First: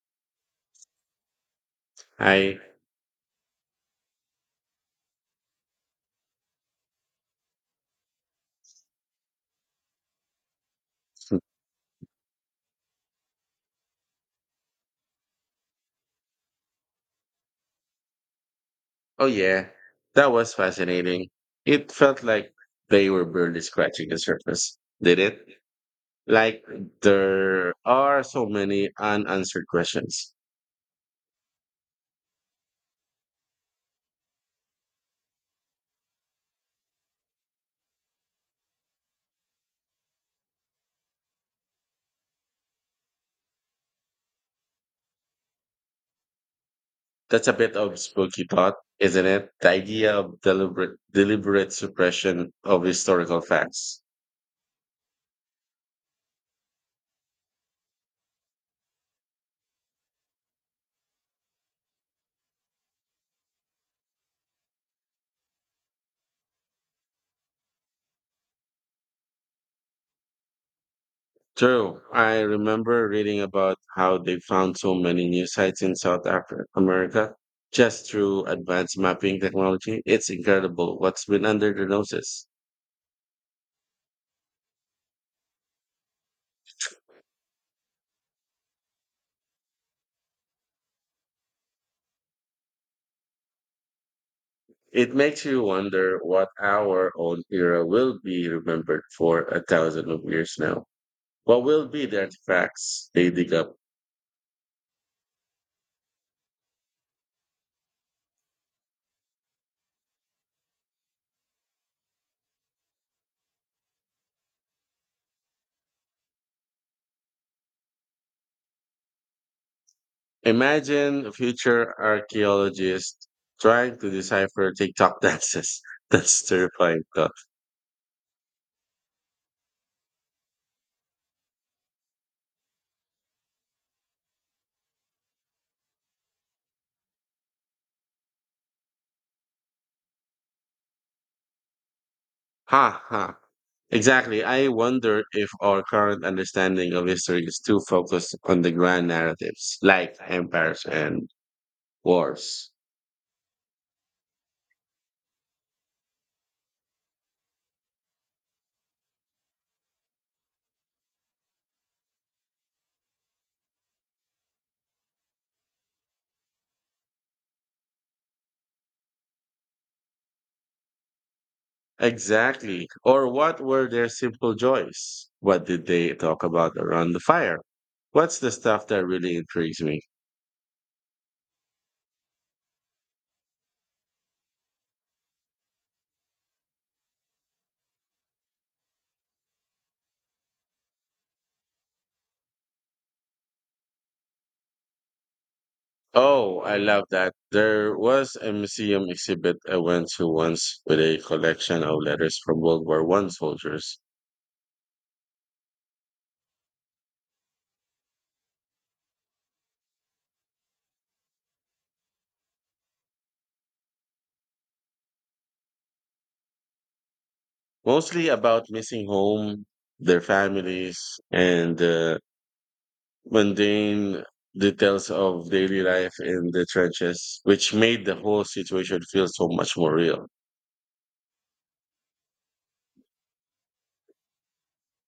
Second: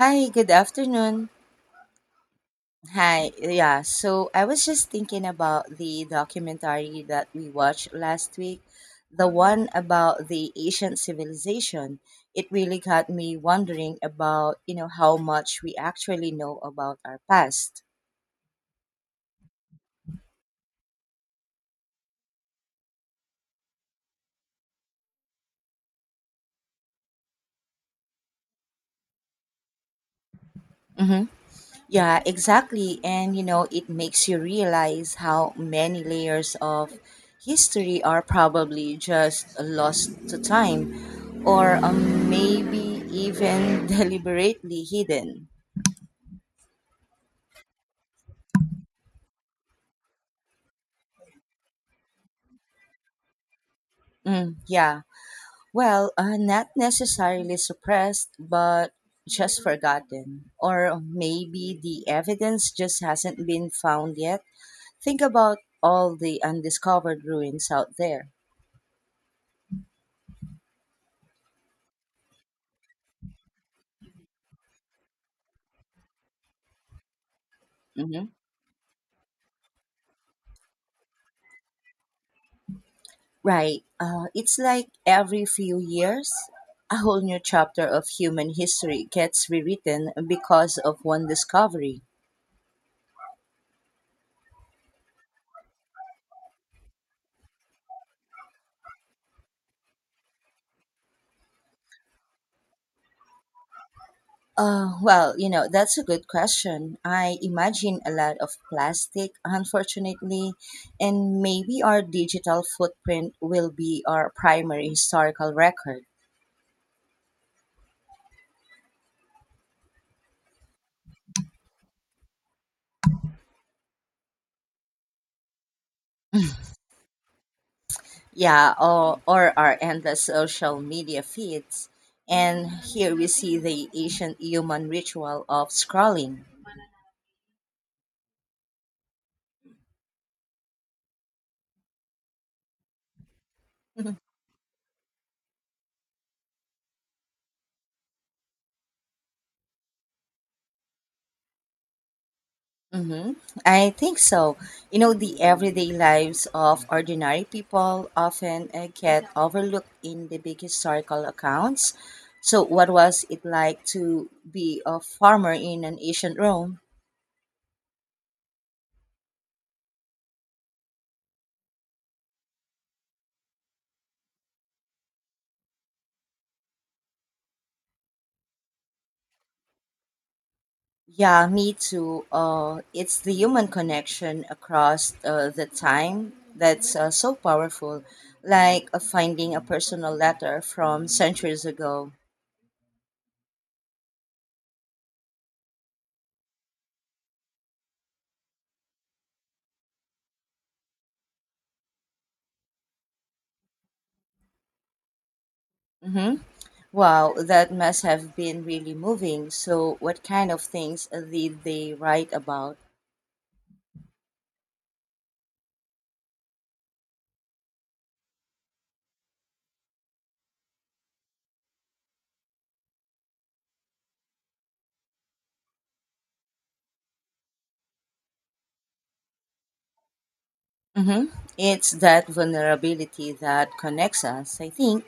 Hi, good afternoon. I, Hi, yeah. So I was just thinking about the documentary that we watched last week, the one about the ancient civilization. It really got me wondering about, you know, how much we actually know about our past. oh yeah, that was fascinating. It felt like they were barely scratching the surface, did it? Like there are so many unanswered questions. Mm-hmm. Yeah, exactly. And you know, it makes you realize how many layers of history are probably just lost to time or maybe even deliberately hidden. That's a bit of spooky thought, isn't it? The idea of deliberate suppression of historical facts. Mm, yeah. Well, not necessarily suppressed, but just forgotten. Or maybe the evidence just hasn't been found yet. Think about all the undiscovered ruins out there. True. I remember reading about how they found so many new sites in South Africa, America just Mhm. through advanced mapping technology. It's incredible what's been under their noses. Right. It's like every few years, a whole new chapter of human history gets rewritten because of one discovery. It makes you wonder what our own era will be remembered for a thousand of years now. What will be the artifacts they dig up? Well, you know, that's a good question. I imagine a lot of plastic, unfortunately, and maybe our digital footprint will be our primary historical record. Imagine future archaeologists trying to decipher TikTok dances. That's terrifying thought. Yeah, or our endless social media feeds. And here we see the ancient human ritual of scrolling. Ha ha. Exactly. I wonder if our current understanding of history is too focused on the grand narratives like empires and wars. Mm-hmm. I think so. You know, the everyday lives of ordinary people often get overlooked in the big historical accounts. So, what was it like to be a farmer in an ancient Rome? Exactly. Or what were their simple joys? What did they talk about around the fire? What's the stuff that really intrigues me? Yeah, me too. It's the human connection across the time that's so powerful, like finding a personal letter from centuries ago. Oh, I love that. There was a museum exhibit I went to once with a collection of letters from World War I soldiers, Mm-hmm. Wow, that must have been really moving. So, what kind of things did they write about? mostly about missing home, their families, and mundane details of daily life in the trenches, which made the whole situation feel so much more real. Hmm. It's that vulnerability that connects us, I think.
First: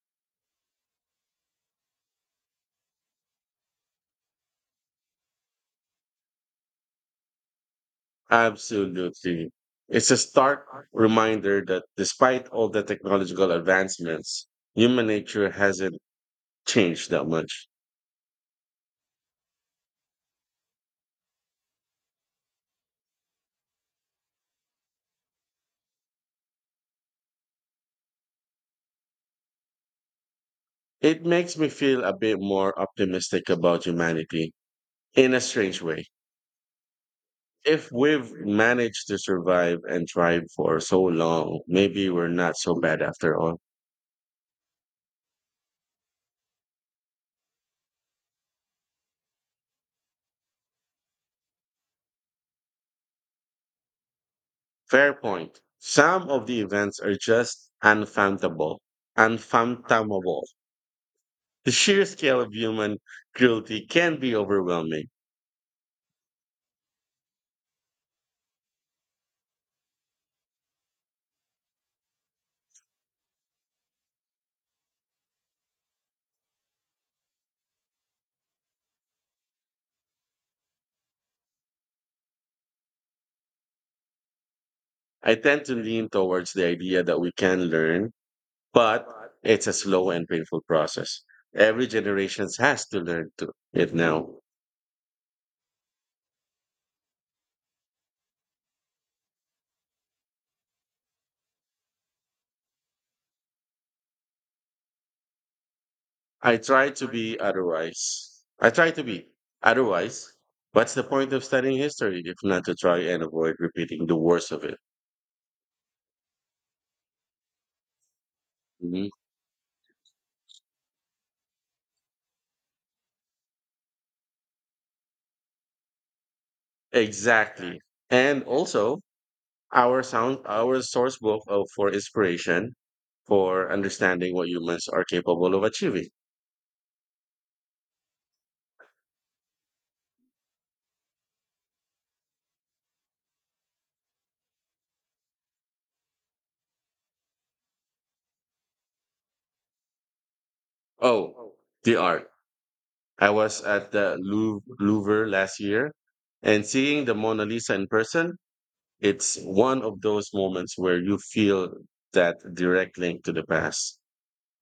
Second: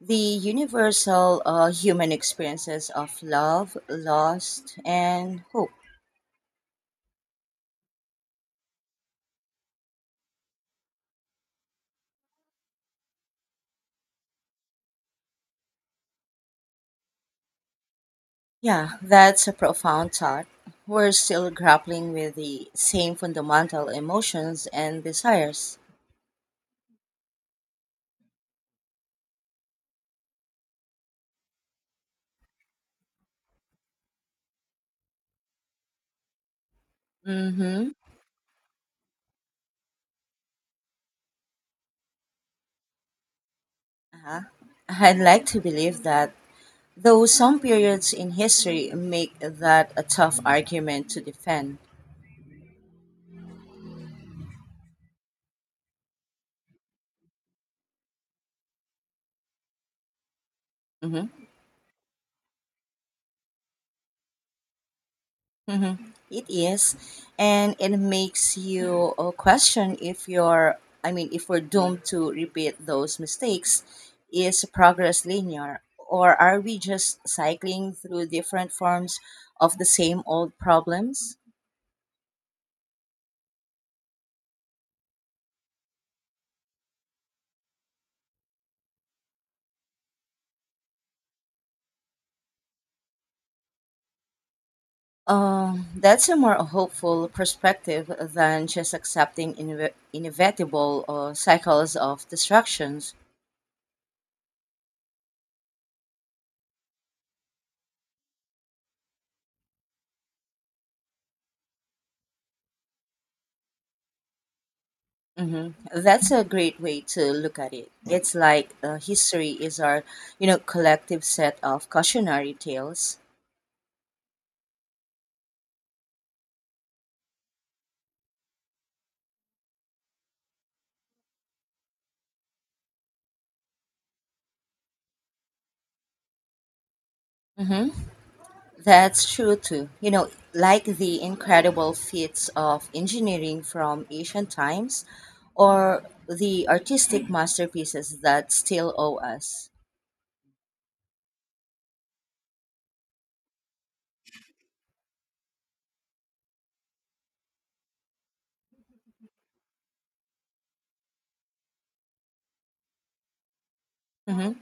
The universal human experiences of love, loss, and hope. Absolutely. It's a stark reminder that despite all the technological advancements, human nature hasn't changed that much. Yeah, that's a profound thought. We're still grappling with the same fundamental emotions and desires. It makes me feel a bit more optimistic about humanity in a strange way. Mm-hmm. If we've managed to survive and thrive for so long, maybe we're not so bad after all. Uh-huh. I'd like to believe that, though some periods in history make that a tough argument to defend. Fair point. Some of the events are just unfathomable. Unfathomable. Hmm. The sheer scale of human cruelty can be overwhelming. Hmm. It is. And it makes you question if you're, I mean, if we're doomed to repeat those mistakes, is progress linear? Or are we just cycling through different forms of the same old problems? I tend to lean towards the idea that we can learn, but it's a slow and painful process. Every generation has to learn to it now. That's a more hopeful perspective than just accepting inevitable cycles of destructions. I try to be otherwise. I try to be otherwise. What's the point of studying history if not to try and avoid repeating the worst of it? Hmm. That's a great way to look at it. It's like Mhm. history is our, you know, collective set of cautionary tales. Exactly. And also, our source book for inspiration for understanding what humans are capable of achieving. Hmm. That's true too. You know, like the incredible feats of engineering from ancient times, or the artistic masterpieces that still owe us. Oh, the art. I was at the Louvre last year and seeing the Mona Lisa in person, it's one of those moments where you feel that direct link to the past. Mm-hmm.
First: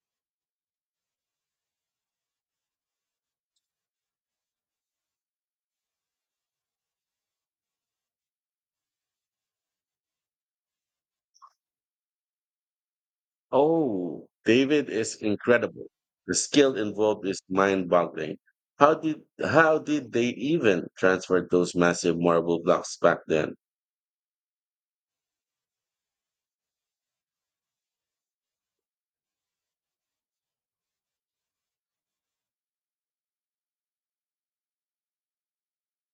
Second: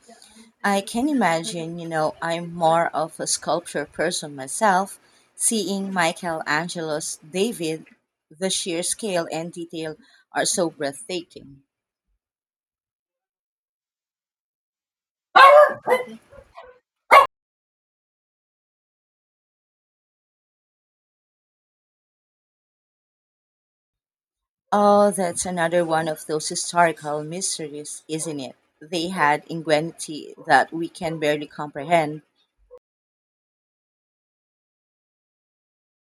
I can imagine, you know, I'm more of a sculpture person myself. Seeing Michelangelo's David, the sheer scale and detail are so breathtaking. Oh, David is incredible. The skill involved is mind-boggling. How did how did they even transfer those massive marble blocks back then? Oh, that's another one of those historical mysteries, isn't it? They had ingenuity that we can barely comprehend.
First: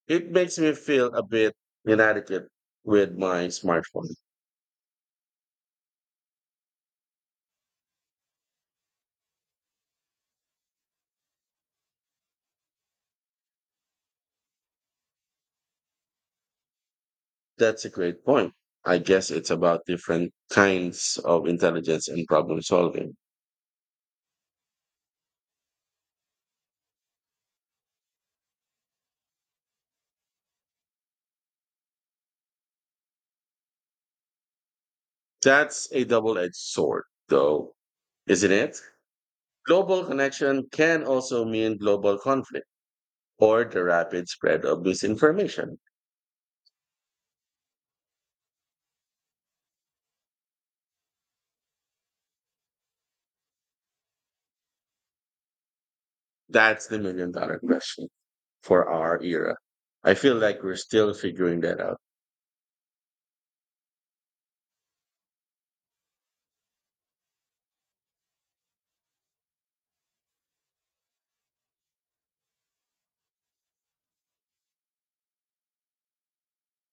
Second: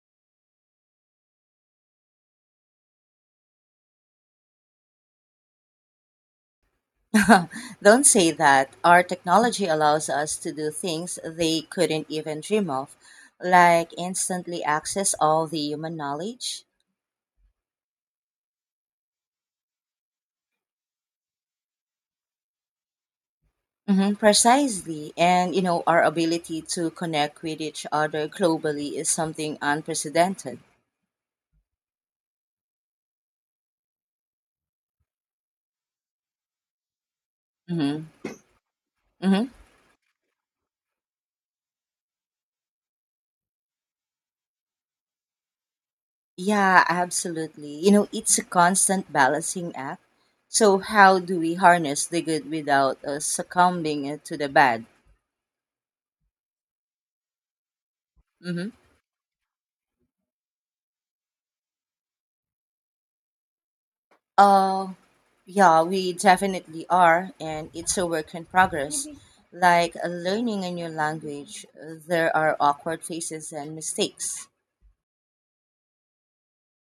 It makes me feel a bit inadequate with my smartphone. Don't say that. Our technology allows us to do things they couldn't even dream of, like instantly access all the human knowledge. That's a great point. I guess it's about different kinds of intelligence and problem solving. Hmm, precisely. And, you know, our ability to connect with each other globally is something unprecedented. That's a double edged sword, though, Hmm. isn't it? Hmm. Global connection can also mean global conflict or the rapid spread of misinformation. Yeah, absolutely. You know, it's a constant balancing act. So, how do we harness the good without succumbing to the bad? That's the million dollar question Hmm. for our era. I feel like we're still figuring that out. Uh, yeah, we definitely are. And it's a work in progress. Like learning a new language, there are awkward phases and mistakes.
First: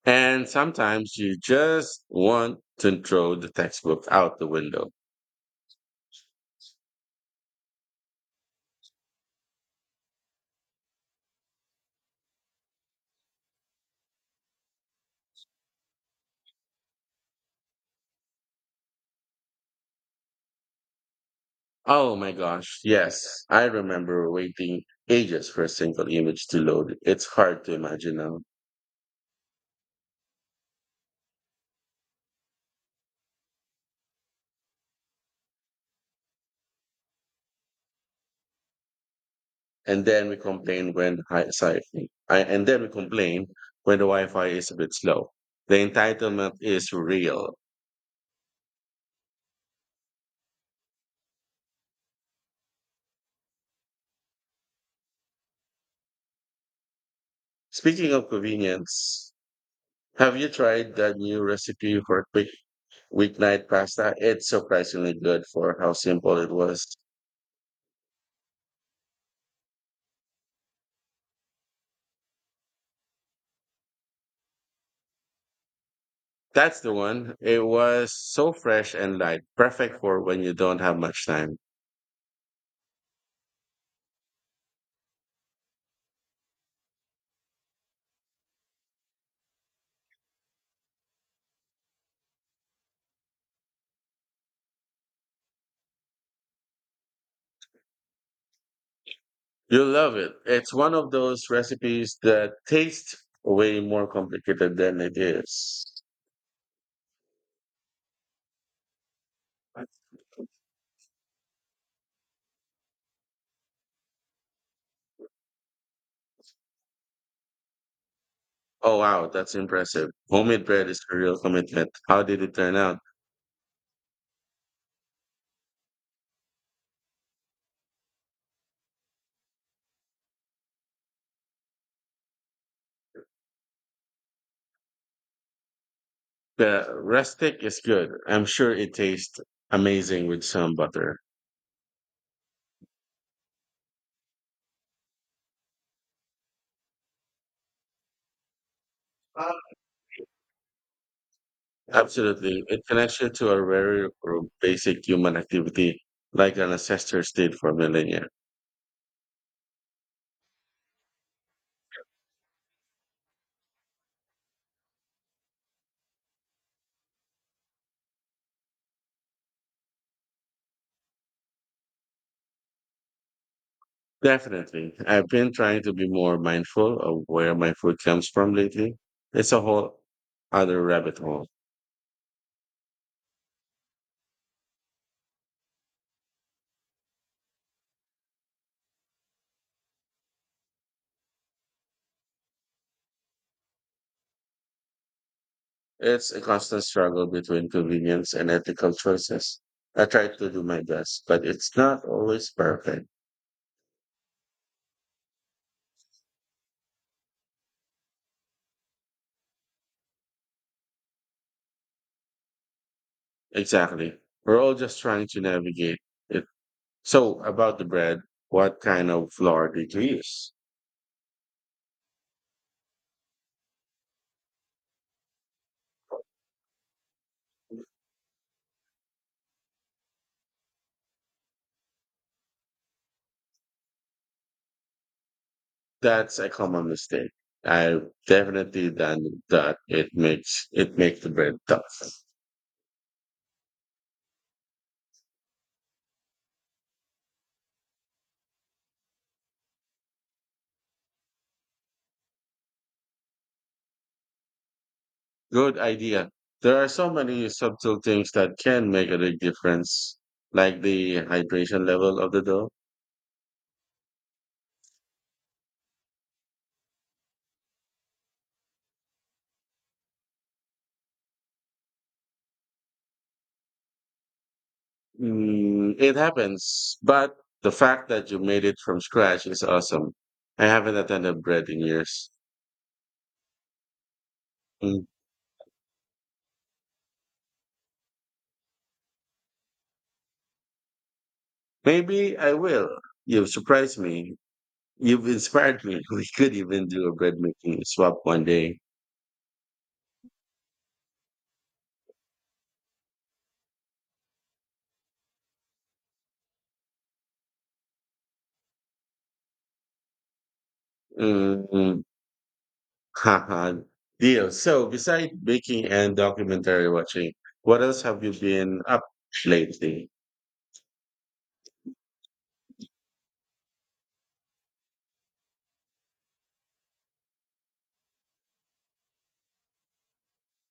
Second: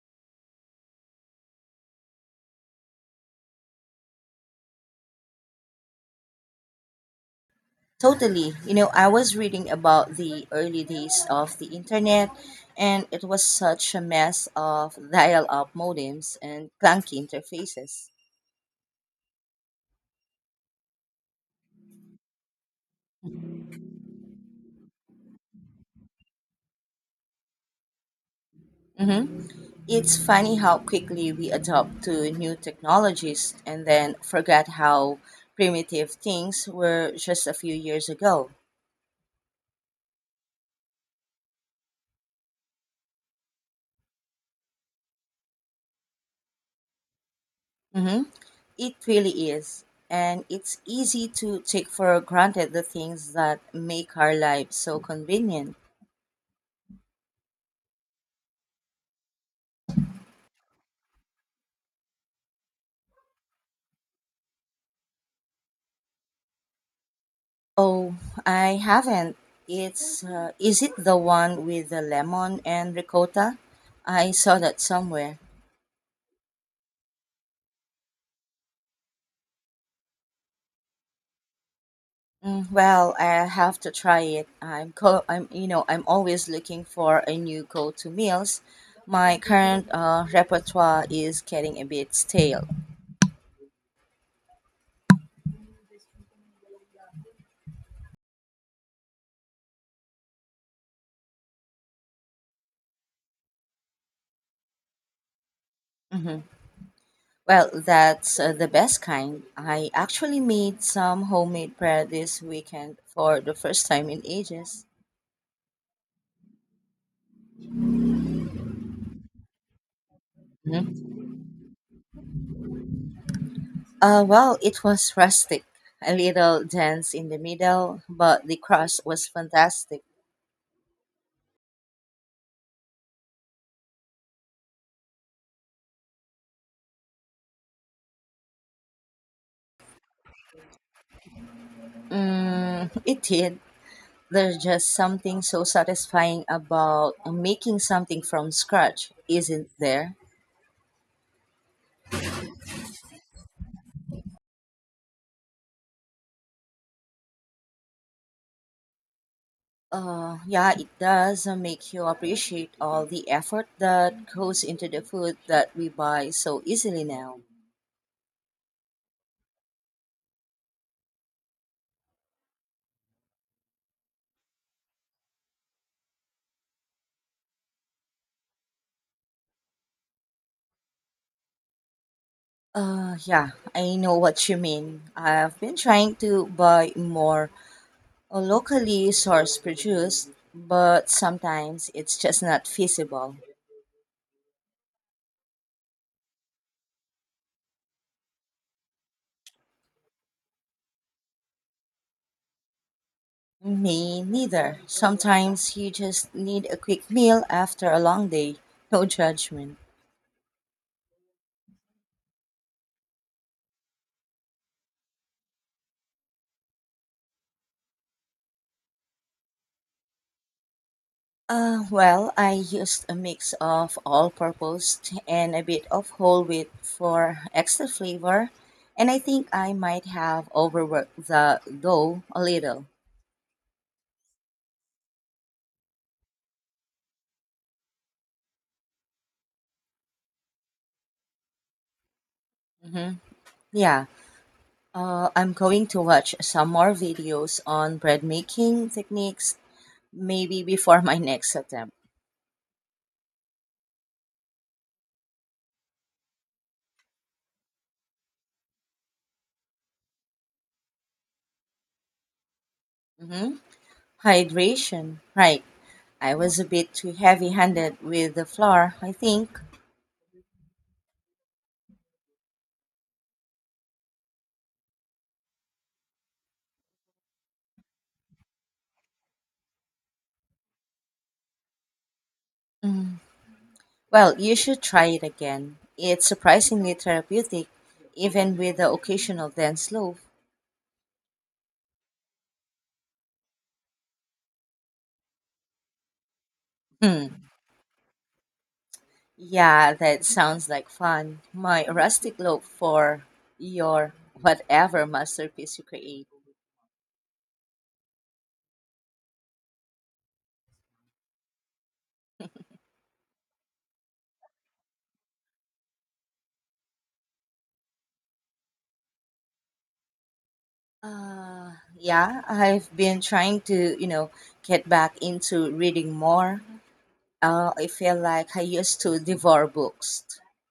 And sometimes you just want to throw the textbook out the window. Totally. You know, I was reading about the early days of the internet, and it was such a mess of dial up modems and clunky interfaces. Oh my gosh, yes. I remember waiting ages for a single image to load. It's hard to imagine now. Hmm. It's funny how quickly we adopt to new technologies and then forget how primitive things were just a few years ago. And then we complain when I, Sorry, and then we complain when the Wi-Fi is a bit slow. The entitlement is real. Hmm. It really is. And it's easy to take for granted the things that make our lives so convenient. Speaking of convenience, have you tried that new recipe for quick weeknight pasta? It's surprisingly good for how simple it was. Oh, I haven't. It's is it the one with the lemon and ricotta? I saw that somewhere. That's the one. It was so fresh and light, perfect for when you don't have much time. Mm, well, I have to try it. I'm, you know, I'm always looking for a new go-to meals. My current repertoire is getting a bit stale. You'll love it. It's one of those recipes that taste way more complicated than it is. Hmm. Well, that's the best kind. I actually made some homemade bread this weekend for the first time in ages. Oh, wow, that's impressive. Homemade bread is Mm-hmm. a real commitment. How did it turn out? Well, it was rustic, a little dense in the middle, but the crust was fantastic. The rustic is good. I'm sure it tastes amazing with some butter. Mm, it did. There's just something so satisfying about making something from scratch, isn't there? Absolutely. It connects you to a very basic human activity like an ancestor did for millennia. Yeah, it does make you appreciate all the effort that goes into the food that we buy so easily now. Definitely. I've been trying to be more mindful of where my food comes from lately. It's a whole other rabbit hole. Yeah, I know what you mean. I've been trying to buy more or locally source produced, but sometimes it's just not feasible. It's a constant struggle between convenience and ethical choices. I try to do my best, but it's not always perfect. Me neither. Sometimes you just need a quick meal after a long day. No judgment. Exactly. We're all just trying to navigate it. So, about the bread, what kind of flour did you use? Well, I used a mix of all purpose and a bit of whole wheat for extra flavor, and I think I might have overworked the dough a little. That's a common mistake. I've definitely done that. It makes the bread tough. Hmm. Yeah, I'm going to watch some more videos on bread making techniques maybe before my next attempt. Good idea. There are so many subtle things that can make a big difference, like the hydration level of the dough. Hmm. Hydration, right? I was a bit too heavy-handed with the flour, I think. Mm, it happens, but the fact that you made it from scratch is awesome. I haven't attended bread in years. Mm. Well, you should try Mm. it again. It's surprisingly therapeutic, even with the occasional dense loaf. Maybe I will. You've surprised me. You've inspired me. We could even do a Hmm. bread making swap one day. Yeah, that sounds like fun. My rustic loaf for your whatever masterpiece you create. Mm. Haha. Deal. So, besides baking and documentary watching, what else have you been up lately? Uh, yeah, I've been trying to, you know, get back into reading more. I feel like I used to devour books,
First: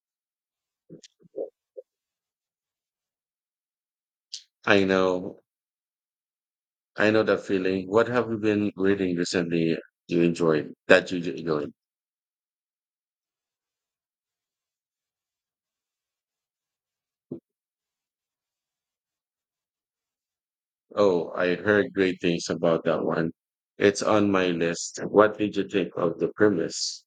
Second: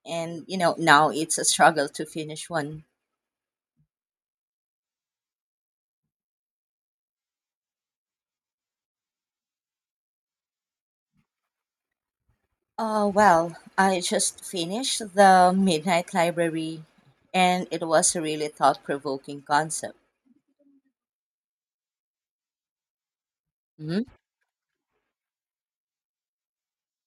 and you know now it's a struggle to finish one. I know, I know that feeling. What have you been reading recently you enjoyed that you enjoyed? Well, I just finished the Midnight Library, and it was a really thought-provoking concept. Oh, I heard great things about that one. Hmm. It's on my list. What did you think of the premise?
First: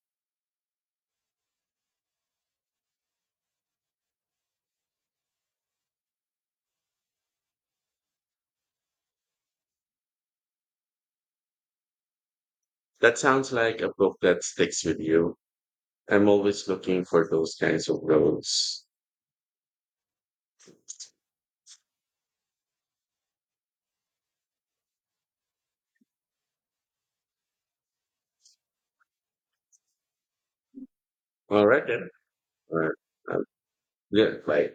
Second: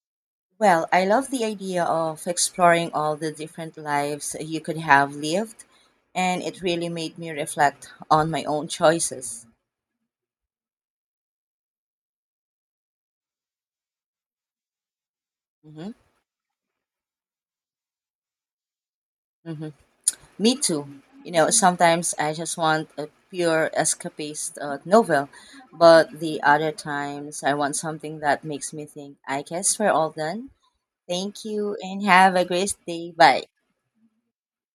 Well, I love the idea of exploring all the different lives you could have lived, and it really made me reflect on my own choices. That sounds like a book that sticks with you. Hmm. I'm always looking for those kinds of roads. Me too. You know, sometimes I just want a pure escapist novel, but the other times I want something that makes me think. I guess we're all done. Thank All you right and then. have a great All right. day. Uh, Bye. yeah, bye.